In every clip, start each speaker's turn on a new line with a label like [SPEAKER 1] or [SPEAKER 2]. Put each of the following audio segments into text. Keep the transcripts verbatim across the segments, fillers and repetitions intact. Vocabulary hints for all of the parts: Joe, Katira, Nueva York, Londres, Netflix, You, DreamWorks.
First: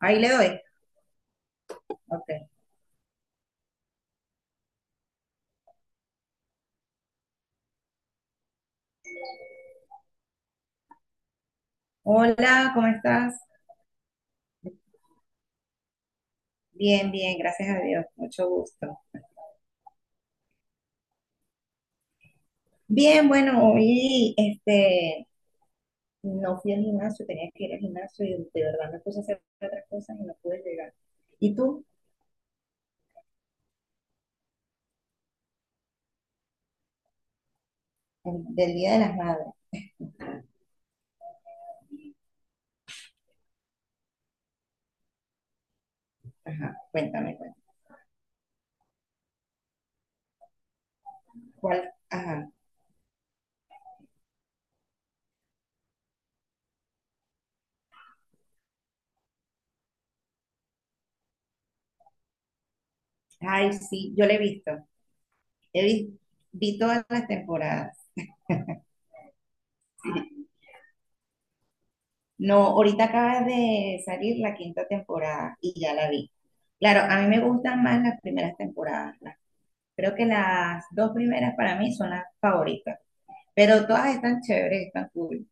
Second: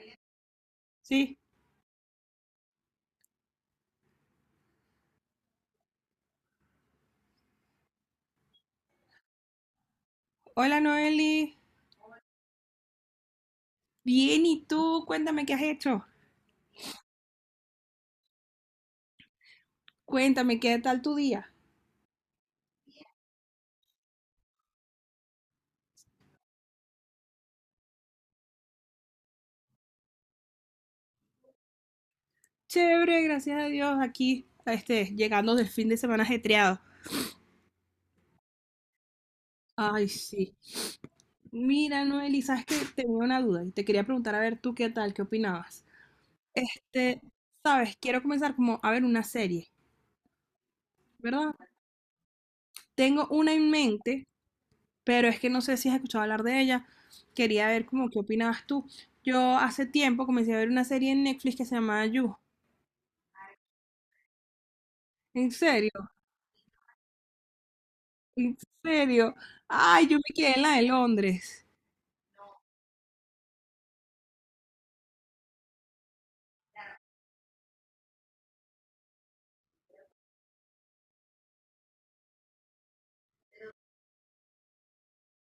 [SPEAKER 1] Ahí le doy.
[SPEAKER 2] Sí.
[SPEAKER 1] Ok.
[SPEAKER 2] Hola Noeli.
[SPEAKER 1] Hola, ¿cómo estás?
[SPEAKER 2] Bien, ¿y tú? Cuéntame qué has hecho.
[SPEAKER 1] Bien, bien, gracias a Dios. Mucho gusto.
[SPEAKER 2] Cuéntame qué tal tu día.
[SPEAKER 1] Bien, bueno, hoy este, no fui al gimnasio, tenía que ir al gimnasio y de verdad me puse a hacer otras cosas y no pude llegar. ¿Y tú?
[SPEAKER 2] Chévere, gracias a Dios, aquí, este, llegando del fin de semana ajetreado.
[SPEAKER 1] El- Del Día de las Madres.
[SPEAKER 2] Ay, sí. Mira, Noeli, sabes que tenía una duda y te quería preguntar a ver tú qué tal, qué opinabas.
[SPEAKER 1] Ajá,
[SPEAKER 2] Este,
[SPEAKER 1] cuéntame, cuéntame.
[SPEAKER 2] sabes, quiero comenzar como a ver una serie, ¿verdad?
[SPEAKER 1] ¿Cuál? Ajá.
[SPEAKER 2] Tengo una en mente, pero es que no sé si has escuchado hablar de ella. Quería ver como qué opinabas tú. Yo hace tiempo comencé a ver una serie en Netflix que se llama You.
[SPEAKER 1] Ay, sí, yo la he visto.
[SPEAKER 2] ¿En
[SPEAKER 1] He
[SPEAKER 2] serio?
[SPEAKER 1] vi, vi todas las temporadas.
[SPEAKER 2] En serio. Ay, yo me
[SPEAKER 1] Sí.
[SPEAKER 2] quedé en la de Londres.
[SPEAKER 1] No, ahorita acaba de salir la quinta temporada y ya la vi. Claro, a mí me gustan más las primeras temporadas. Creo que las dos primeras para mí son las favoritas, pero todas están chéveres, están cool.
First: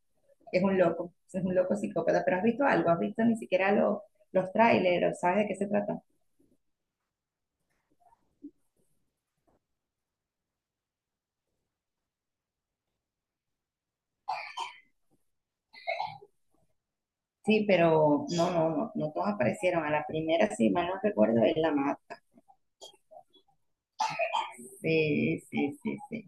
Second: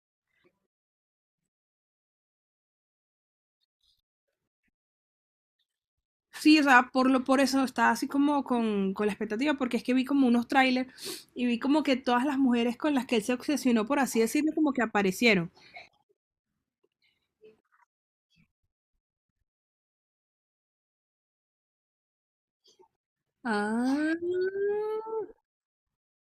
[SPEAKER 1] Es un loco, es un loco psicópata, pero has visto algo, has visto ni siquiera los, los trailers, ¿sabes de qué se trata?
[SPEAKER 2] Sí, o sea, por lo, por eso estaba así como con, con la expectativa, porque es que vi como unos trailers y vi como que todas las mujeres con las que él se obsesionó, por así decirlo, como que aparecieron.
[SPEAKER 1] Sí, pero no, no, no, no todas aparecieron. A la primera, si mal no recuerdo, es la más.
[SPEAKER 2] Ah,
[SPEAKER 1] Sí, sí, sí, sí.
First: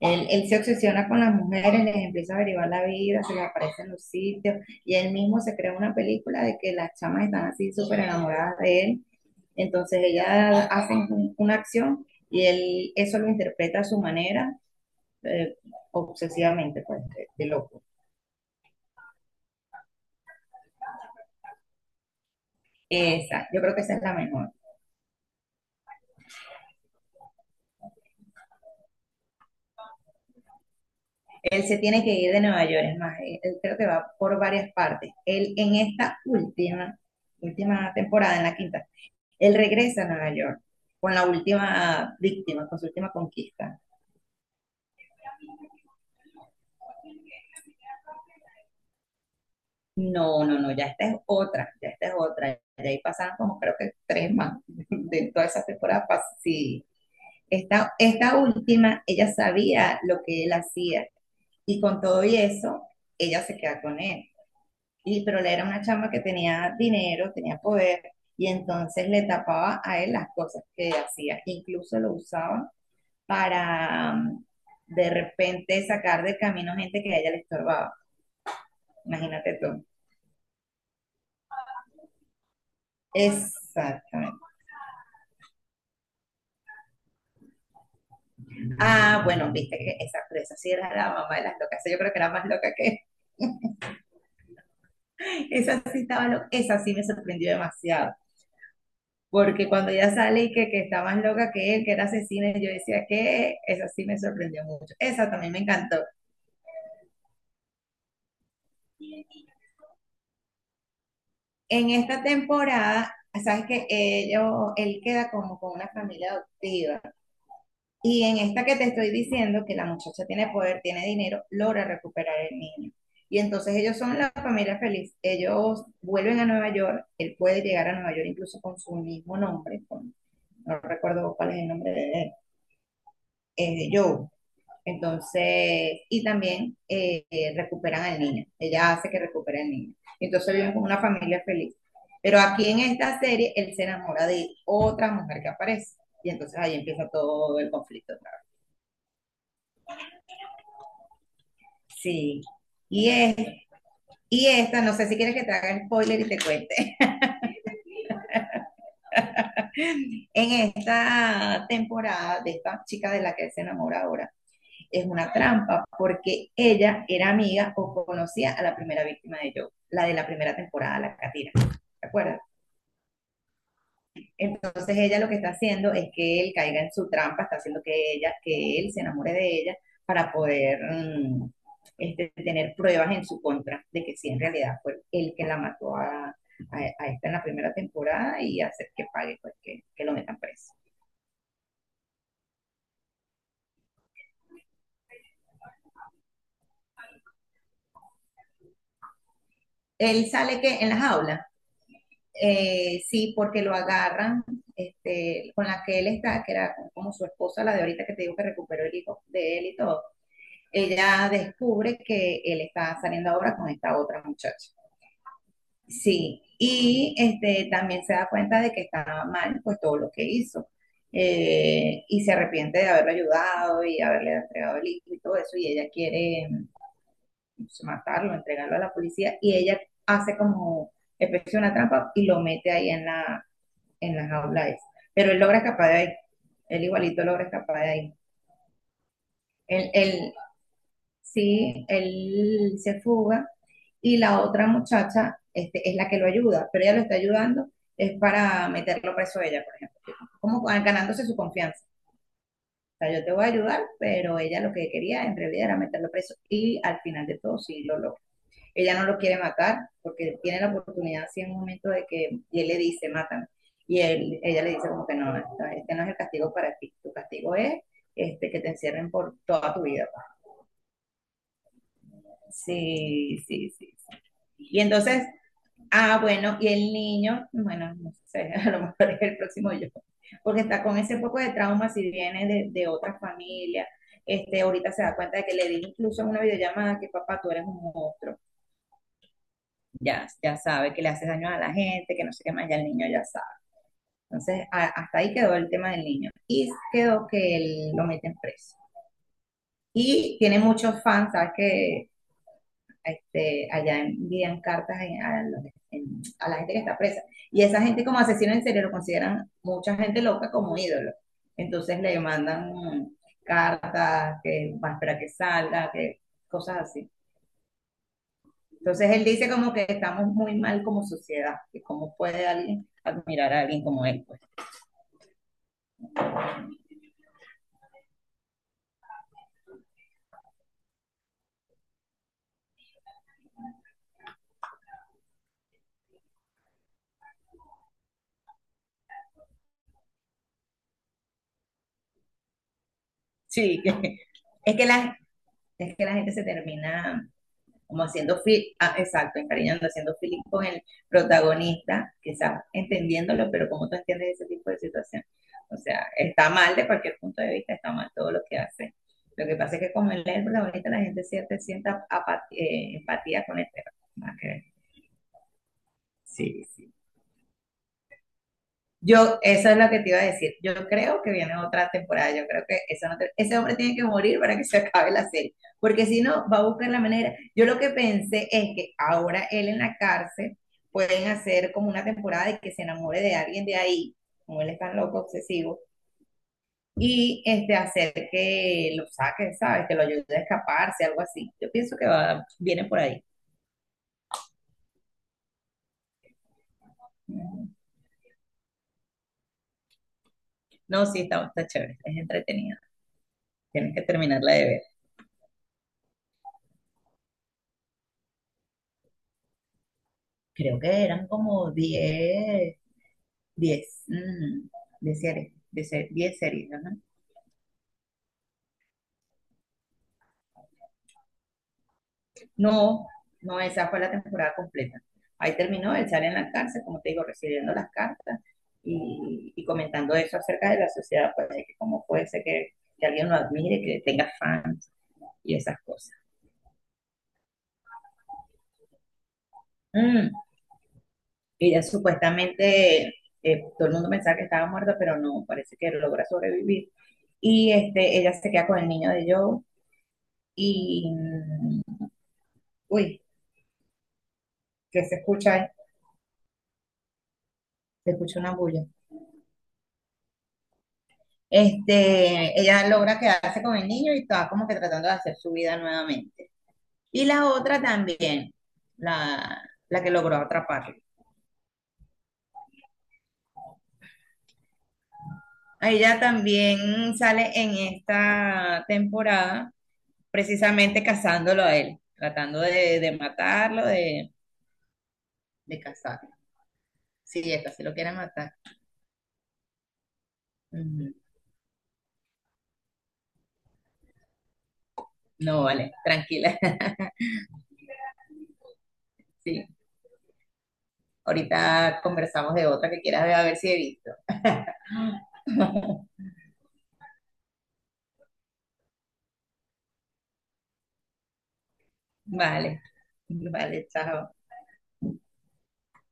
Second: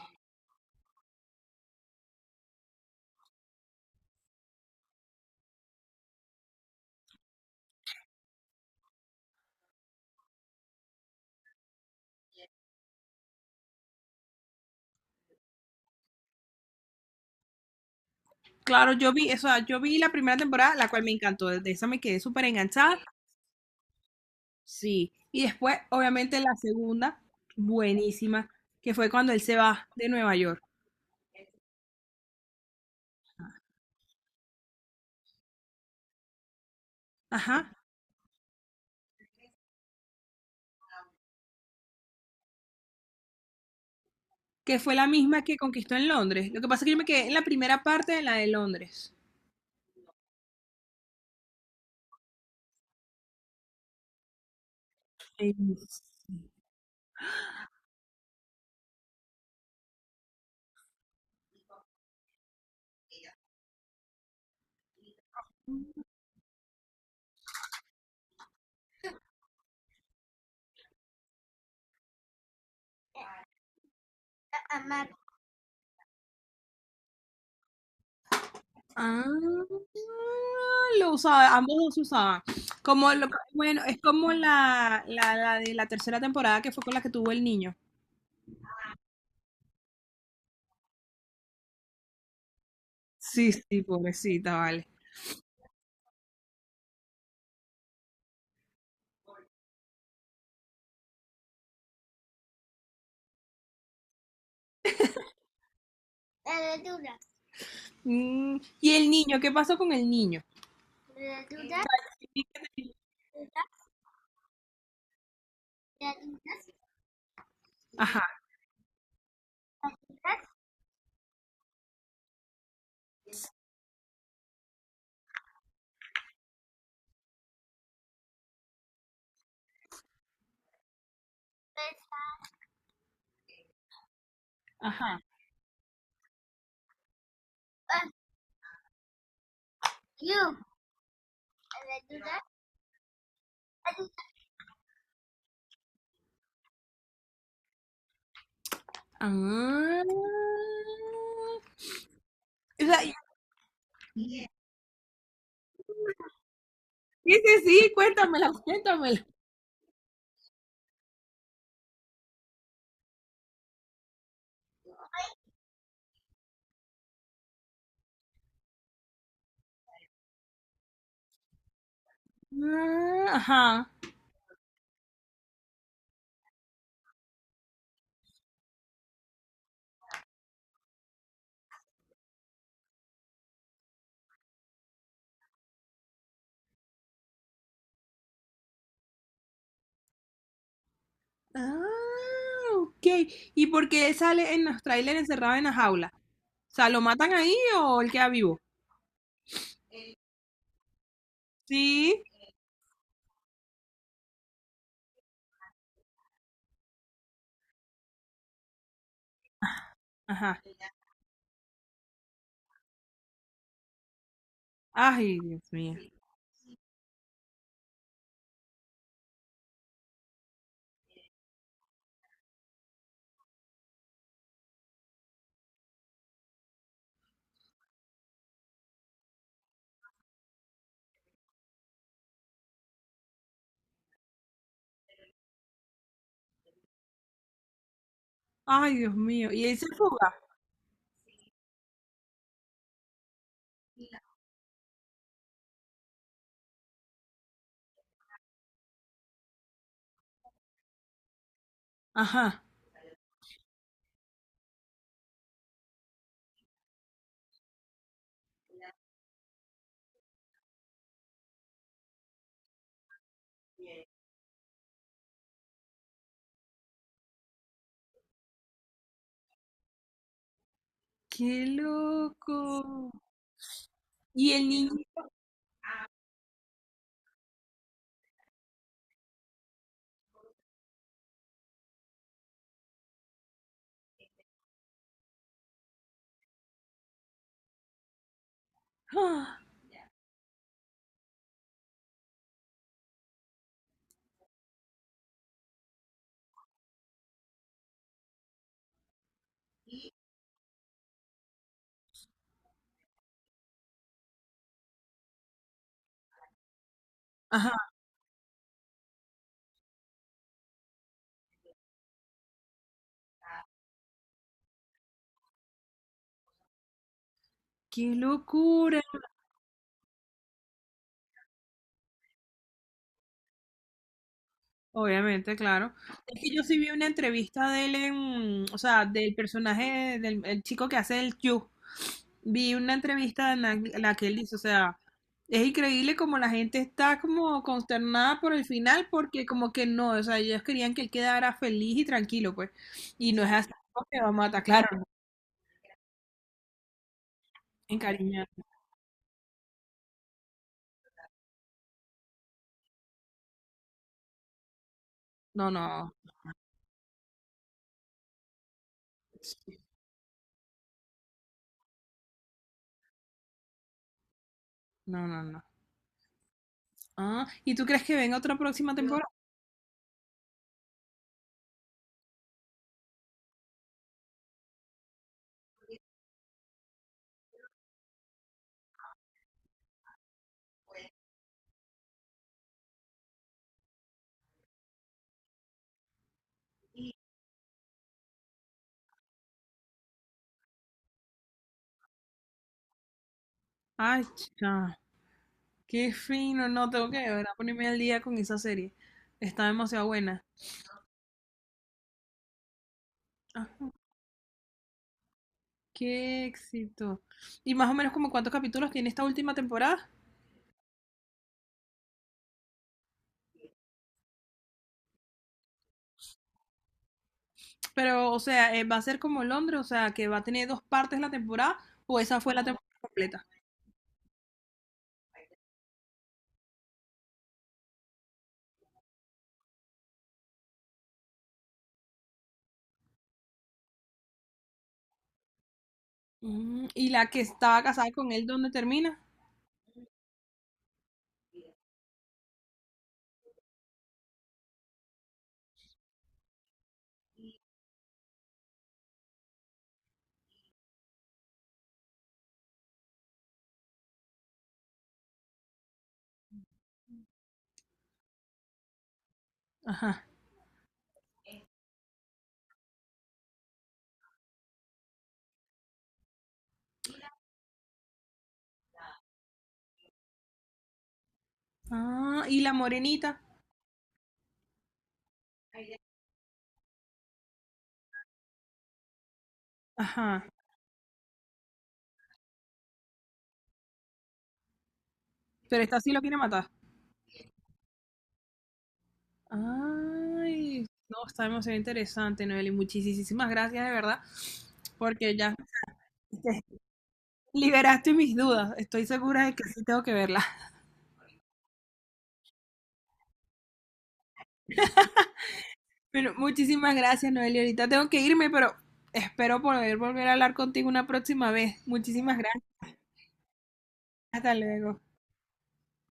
[SPEAKER 1] Él, él se obsesiona con las mujeres, les empieza a averiguar la vida, se les aparece en los sitios, y él mismo se crea una película de que las chamas están así súper enamoradas de él. Entonces ellas hacen una acción y él eso lo interpreta a su manera, eh, obsesivamente, pues, de, de loco.
[SPEAKER 2] claro, yo vi, o sea, yo vi la primera temporada, la cual me encantó, de esa me quedé súper enganchada,
[SPEAKER 1] Esa, yo creo que esa es la mejor.
[SPEAKER 2] sí. Y después, obviamente, la segunda, buenísima, que fue cuando él se va de Nueva York.
[SPEAKER 1] Él se tiene que ir de Nueva York, es más, él, él creo que va por varias partes. Él en esta última,
[SPEAKER 2] Ajá.
[SPEAKER 1] última temporada, en la quinta, él regresa a Nueva York con la última víctima, con su última conquista.
[SPEAKER 2] Que fue la misma que conquistó en Londres. Lo que pasa es que yo me quedé en la primera parte de la de Londres.
[SPEAKER 1] No, no, no, ya esta es otra, ya esta es otra. Ya ahí pasaron como creo que tres más de toda
[SPEAKER 2] Sí.
[SPEAKER 1] esa temporada. pas- Sí, esta, esta última, ella sabía lo que él hacía y con todo y eso, ella se queda con él. Y, pero le era una chama que tenía dinero, tenía poder y entonces le tapaba a él las cosas que hacía. Incluso lo usaban para mm, de repente sacar de camino gente que a ella le estorbaba.
[SPEAKER 2] Ah,
[SPEAKER 1] Imagínate tú.
[SPEAKER 2] lo usaba, ambos dos se usaban. Como lo, bueno, es como
[SPEAKER 1] Exactamente.
[SPEAKER 2] la, la, la de la tercera temporada que fue con la que tuvo el niño.
[SPEAKER 1] Ah, bueno, viste que esa, pero esa sí era la mamá de las locas. Esa, yo creo que era más loca que
[SPEAKER 2] Sí, sí, pobrecita, vale.
[SPEAKER 1] esa sí estaba loca. Esa sí me sorprendió demasiado. Porque cuando ella sale y que, que está más loca que él, que era asesina, yo decía que esa sí me sorprendió mucho. Esa también me encantó.
[SPEAKER 2] Mm, y el niño, ¿qué pasó con el niño?
[SPEAKER 1] En esta temporada, sabes que ellos, él queda como con una familia adoptiva.
[SPEAKER 2] Ajá,
[SPEAKER 1] Y en esta que te estoy diciendo, que la muchacha tiene poder, tiene dinero, logra recuperar el niño. Y entonces ellos son la familia feliz. Ellos vuelven a Nueva York, él puede llegar a Nueva York incluso con su mismo nombre, con, no recuerdo cuál es el nombre de él, eh, Joe.
[SPEAKER 2] ajá.
[SPEAKER 1] Entonces, y también eh, recuperan al niño. Ella hace que recupere al niño. Entonces viven como una familia feliz. Pero aquí en esta serie, él se enamora de otra mujer que aparece. Y entonces ahí empieza todo el conflicto.
[SPEAKER 2] Ah.
[SPEAKER 1] Sí.
[SPEAKER 2] O sea,
[SPEAKER 1] Y, es, y esta, no sé si quieres que te haga el spoiler y te cuente.
[SPEAKER 2] sí, sí, sí, cuéntamela, cuéntamela.
[SPEAKER 1] En esta temporada de esta chica de la que él se enamora ahora, es una trampa porque ella era amiga o conocía a la primera víctima de Joe, la de la primera temporada, la Katira. ¿Te acuerdas?
[SPEAKER 2] Ah, ajá.
[SPEAKER 1] Entonces ella lo que está haciendo es que él caiga en su trampa, está haciendo que ella, que él se enamore de ella para poder mm, este, tener pruebas en su contra de que sí en realidad fue él que la mató a, a, a esta en la primera temporada y hacer que pague, pues que, que lo metan preso.
[SPEAKER 2] Ah, ok. ¿Y por qué él sale en los trailers encerrado en la jaula? O sea, ¿lo matan ahí o él queda vivo?
[SPEAKER 1] Él sale que en la jaula,
[SPEAKER 2] Sí.
[SPEAKER 1] eh, sí, porque lo agarran este, con la que él está, que era como su esposa, la de ahorita que te digo que recuperó el hijo de él y todo.
[SPEAKER 2] Ajá.
[SPEAKER 1] Ella descubre que él está saliendo ahora con esta otra muchacha.
[SPEAKER 2] Ay, Dios mío.
[SPEAKER 1] Sí, y este, también se da cuenta de que estaba mal pues todo lo que hizo. Eh, y se arrepiente de haberlo ayudado y haberle entregado el hijo y todo eso, y ella quiere, pues, matarlo, entregarlo a la policía, y ella hace como especie de una trampa y lo mete ahí en la, en la jaula esa. Pero él logra escapar de ahí, él igualito logra escapar de ahí.
[SPEAKER 2] Ay, Dios mío. Y él se
[SPEAKER 1] Él,
[SPEAKER 2] fuga.
[SPEAKER 1] él sí, él se fuga y la otra muchacha este, es la que lo ayuda, pero ella lo está ayudando es para meterlo preso a ella, por ejemplo, como ah, ganándose su confianza.
[SPEAKER 2] Ajá.
[SPEAKER 1] O sea, yo te voy a ayudar, pero ella lo que quería en realidad era meterlo preso y al final de todo sí lo logra. Ella no lo quiere matar porque tiene la oportunidad así en un momento de que, y él le dice, mátame. Y él, ella le dice como que no, no, no, este no es el castigo para ti, tu castigo es este, que te encierren por toda tu vida.
[SPEAKER 2] Qué loco.
[SPEAKER 1] Sí, sí, sí. Sí.
[SPEAKER 2] Y el
[SPEAKER 1] Y
[SPEAKER 2] niño.
[SPEAKER 1] entonces, ah, bueno, y el niño, bueno, no sé, a lo mejor es el próximo yo, porque está con ese poco de trauma si viene de, de otra familia. Este, ahorita se da cuenta de que le dije incluso en una videollamada que papá, tú eres un monstruo.
[SPEAKER 2] ¡Ah!
[SPEAKER 1] Ya, ya sabe que le haces daño a la gente, que no sé qué más, ya el niño ya sabe. Entonces, a- hasta ahí quedó el tema del niño. Y quedó que él lo meten preso. Y tiene muchos fans, ¿sabes? Que este, allá envían cartas en- a, los- en- a la gente que está presa. Y
[SPEAKER 2] Ajá.
[SPEAKER 1] esa gente, como asesino en serie, lo consideran mucha gente loca como ídolo. Entonces le mandan mm, cartas, que va a esperar que salga, que cosas así.
[SPEAKER 2] Qué locura.
[SPEAKER 1] Entonces él dice como que estamos muy mal como sociedad, que cómo puede alguien admirar a alguien como él, pues.
[SPEAKER 2] Obviamente, claro. Es que yo sí vi una entrevista de él en, o sea, del personaje del el chico que hace el Q. Vi una entrevista en la, la que él dice, o sea, es increíble como la gente está como consternada por el final porque como que no, o sea, ellos querían que él quedara feliz y tranquilo, pues. Y no es así
[SPEAKER 1] Sí, que-
[SPEAKER 2] porque va a matar,
[SPEAKER 1] es que
[SPEAKER 2] claro, no,
[SPEAKER 1] la, es que la gente se termina como haciendo
[SPEAKER 2] encariñar.
[SPEAKER 1] feeling, ah, exacto, encariñando, haciendo feeling con el protagonista, quizás entendiéndolo, pero ¿cómo tú entiendes ese tipo de situación?
[SPEAKER 2] No,
[SPEAKER 1] O sea,
[SPEAKER 2] no,
[SPEAKER 1] está mal de cualquier punto de vista, está mal todo lo que hace. Lo que pasa
[SPEAKER 2] sí,
[SPEAKER 1] es que como él es el protagonista, la gente siente, sienta apatía, eh, empatía con el perro.
[SPEAKER 2] no, no, no.
[SPEAKER 1] Sí, sí.
[SPEAKER 2] Ah, ¿y tú crees que venga otra próxima temporada?
[SPEAKER 1] Yo, esa es lo que te iba a decir. Yo creo que viene otra temporada. Yo creo que eso no te- ese hombre tiene que morir para que se acabe la serie. Porque si no, va a buscar la manera. Yo lo que pensé es que ahora él en la cárcel pueden hacer como una temporada de que se enamore de alguien de ahí, como él es tan loco, obsesivo, y este, hacer que lo saque, ¿sabes? Que lo ayude a escaparse, algo así. Yo pienso que va, viene por ahí.
[SPEAKER 2] Ay, chica, qué fino, no, tengo que de verdad
[SPEAKER 1] Ujú.
[SPEAKER 2] ponerme al día con esa serie. Está demasiado buena.
[SPEAKER 1] No, sí, está, está chévere. Es entretenida.
[SPEAKER 2] Ah,
[SPEAKER 1] Tienes que terminarla de ver.
[SPEAKER 2] qué éxito. ¿Y más o menos como cuántos capítulos tiene esta última temporada?
[SPEAKER 1] Creo que eran como diez diez mm, diez series. de se- diez series, ajá.
[SPEAKER 2] Pero, o sea, eh, ¿va a ser como Londres? O sea, ¿que va a tener dos partes la temporada o esa fue la temporada
[SPEAKER 1] No,
[SPEAKER 2] completa?
[SPEAKER 1] no, esa fue la temporada completa. Ahí terminó, él sale en la cárcel, como te digo, recibiendo las cartas y, y comentando eso acerca de la sociedad, pues, de que cómo puede ser que, que alguien lo admire, que tenga fans y esas cosas.
[SPEAKER 2] Mm, ¿y la que estaba casada con él, dónde termina?
[SPEAKER 1] Mm, ella supuestamente, eh, todo el mundo pensaba que estaba muerta, pero no, parece que logra sobrevivir. Y este, ella se queda con el niño de Joe y, mm, uy, ¿que se escucha ahí? Se escucha una bulla.
[SPEAKER 2] Ajá.
[SPEAKER 1] Este, ella logra quedarse con el niño y está como que tratando de hacer su vida nuevamente. Y la otra también, la, la que logró atraparlo.
[SPEAKER 2] Ah, ¿y la morenita?
[SPEAKER 1] A ella también sale en esta temporada,
[SPEAKER 2] Ajá.
[SPEAKER 1] precisamente cazándolo a él, tratando de, de matarlo, de, de
[SPEAKER 2] Pero esta sí lo
[SPEAKER 1] cazarlo.
[SPEAKER 2] quiere matar.
[SPEAKER 1] Sí, esta sí lo quiere matar.
[SPEAKER 2] Ay,
[SPEAKER 1] Ujú.
[SPEAKER 2] no, está demasiado interesante, Noeli. Muchísimas gracias, de verdad, porque ya
[SPEAKER 1] No, vale, tranquila.
[SPEAKER 2] este, liberaste mis dudas. Estoy segura de que
[SPEAKER 1] Sí,
[SPEAKER 2] sí tengo que verla.
[SPEAKER 1] ahorita conversamos de otra que quieras ver, a ver si he visto.
[SPEAKER 2] Bueno, muchísimas gracias, Noeli. Ahorita tengo que irme, pero espero poder volver a hablar contigo una próxima vez. Muchísimas gracias.
[SPEAKER 1] Vale, vale, chao.
[SPEAKER 2] Hasta luego.